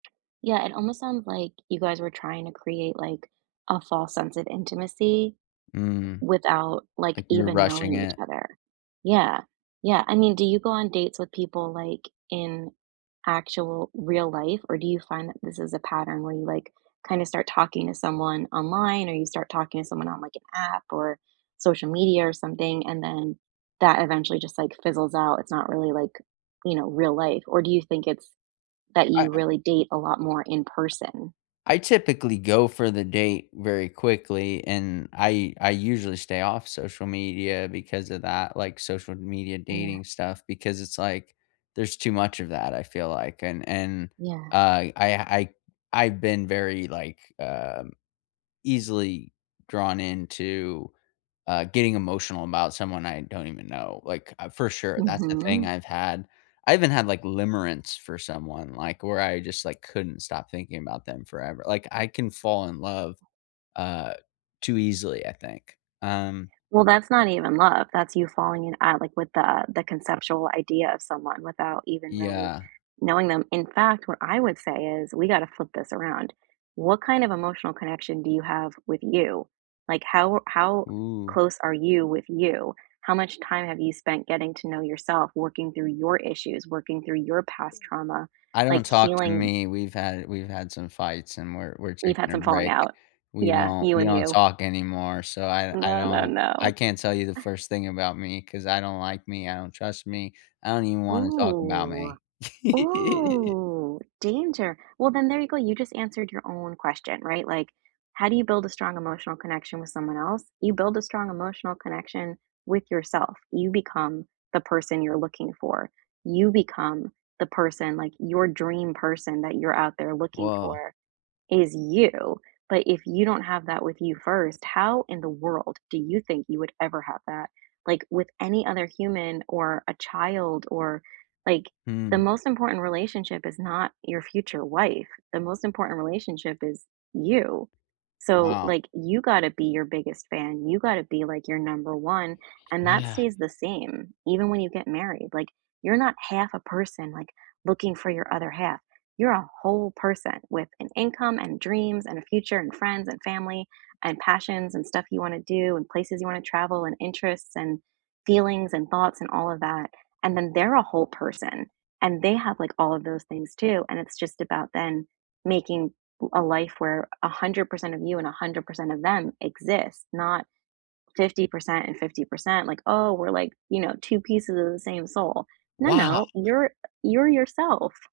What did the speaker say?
Yeah, it almost sounds like you guys were trying to create, like, a false sense of intimacy, Mm. without, like, Like, we were even rushing knowing each it. other. Yeah. Yeah. I mean, do you go on dates with people, like, in actual real life, or do you find that this is a pattern where you, like, kinda start talking to someone online or you start talking to someone on, like, an app or social media or something, and then that eventually just, like, fizzles out? It's not really, like, you know, real life, or do you think it's that I you really date a lot more in person? I typically go for the date very quickly, and I I usually stay off social media because of that, like, social media Yeah. dating stuff, because it's like, there's too much of that, I feel like, and and, Yeah. uh, I I I've been very, like, um, easily drawn into, uh, getting emotional about someone I don't even know. Like, for sure, that's the thing Mhm. I've had I even had, like, limerence for someone, like, where I just, like, couldn't stop thinking about them forever. Like, I can fall in love, uh, too easily, I think. Um Well, that's not even love, that's you falling in at like, with the the conceptual idea of someone without even really Yeah. knowing them. In fact, what I would say is we gotta flip this around: what kind of emotional connection do you have with you? Like, how how Ooh. close are you with you? How much time have you spent getting to know yourself working through your issues, working through your past trauma, I don't like talk to healing me, we've had we've had some fights and we're we're You've had taking a some falling break. out. We Yeah, don't you we and don't you. talk anymore. So I I No, no, don't I no. can't tell you the Ah first thing about me 'cause I don't like me, I don't trust me, I don't even wanna talk about Ooh. me. Ooh! Danger. Well, then there you go, you just answered your own question, right? Like, how do you build a strong emotional connection with someone else? You build a strong emotional connection with yourself. You become the person you're looking for. You become the person, like, your dream person that you're out there looking Whoa. for is you. But if you don't have that with you first, how in the world do you think you would ever have that like, with any other human or a child? Or, like the Mm. most important relationship is not your future wife: the most important relationship is you. So, Wow. like, you gotta be your biggest fan, you gotta be, like, your number 1, and that Yeah. stays the same, even when you get married. Like, you're not half a person, like, looking for your other half, you're a whole person with an income and dreams and a future and friends and family and passions and stuff you wanna do and places you wanna travel and interests and feelings and thoughts and all of that. And then they're a whole person and they have, like, all of those things, too, and it's just about then making a life where 100% of you and 100% of them exists, not 50% and 50% like, "Oh, we're like, you know, 2 pieces of the same soul." No, Wow. no. You're you're yourself.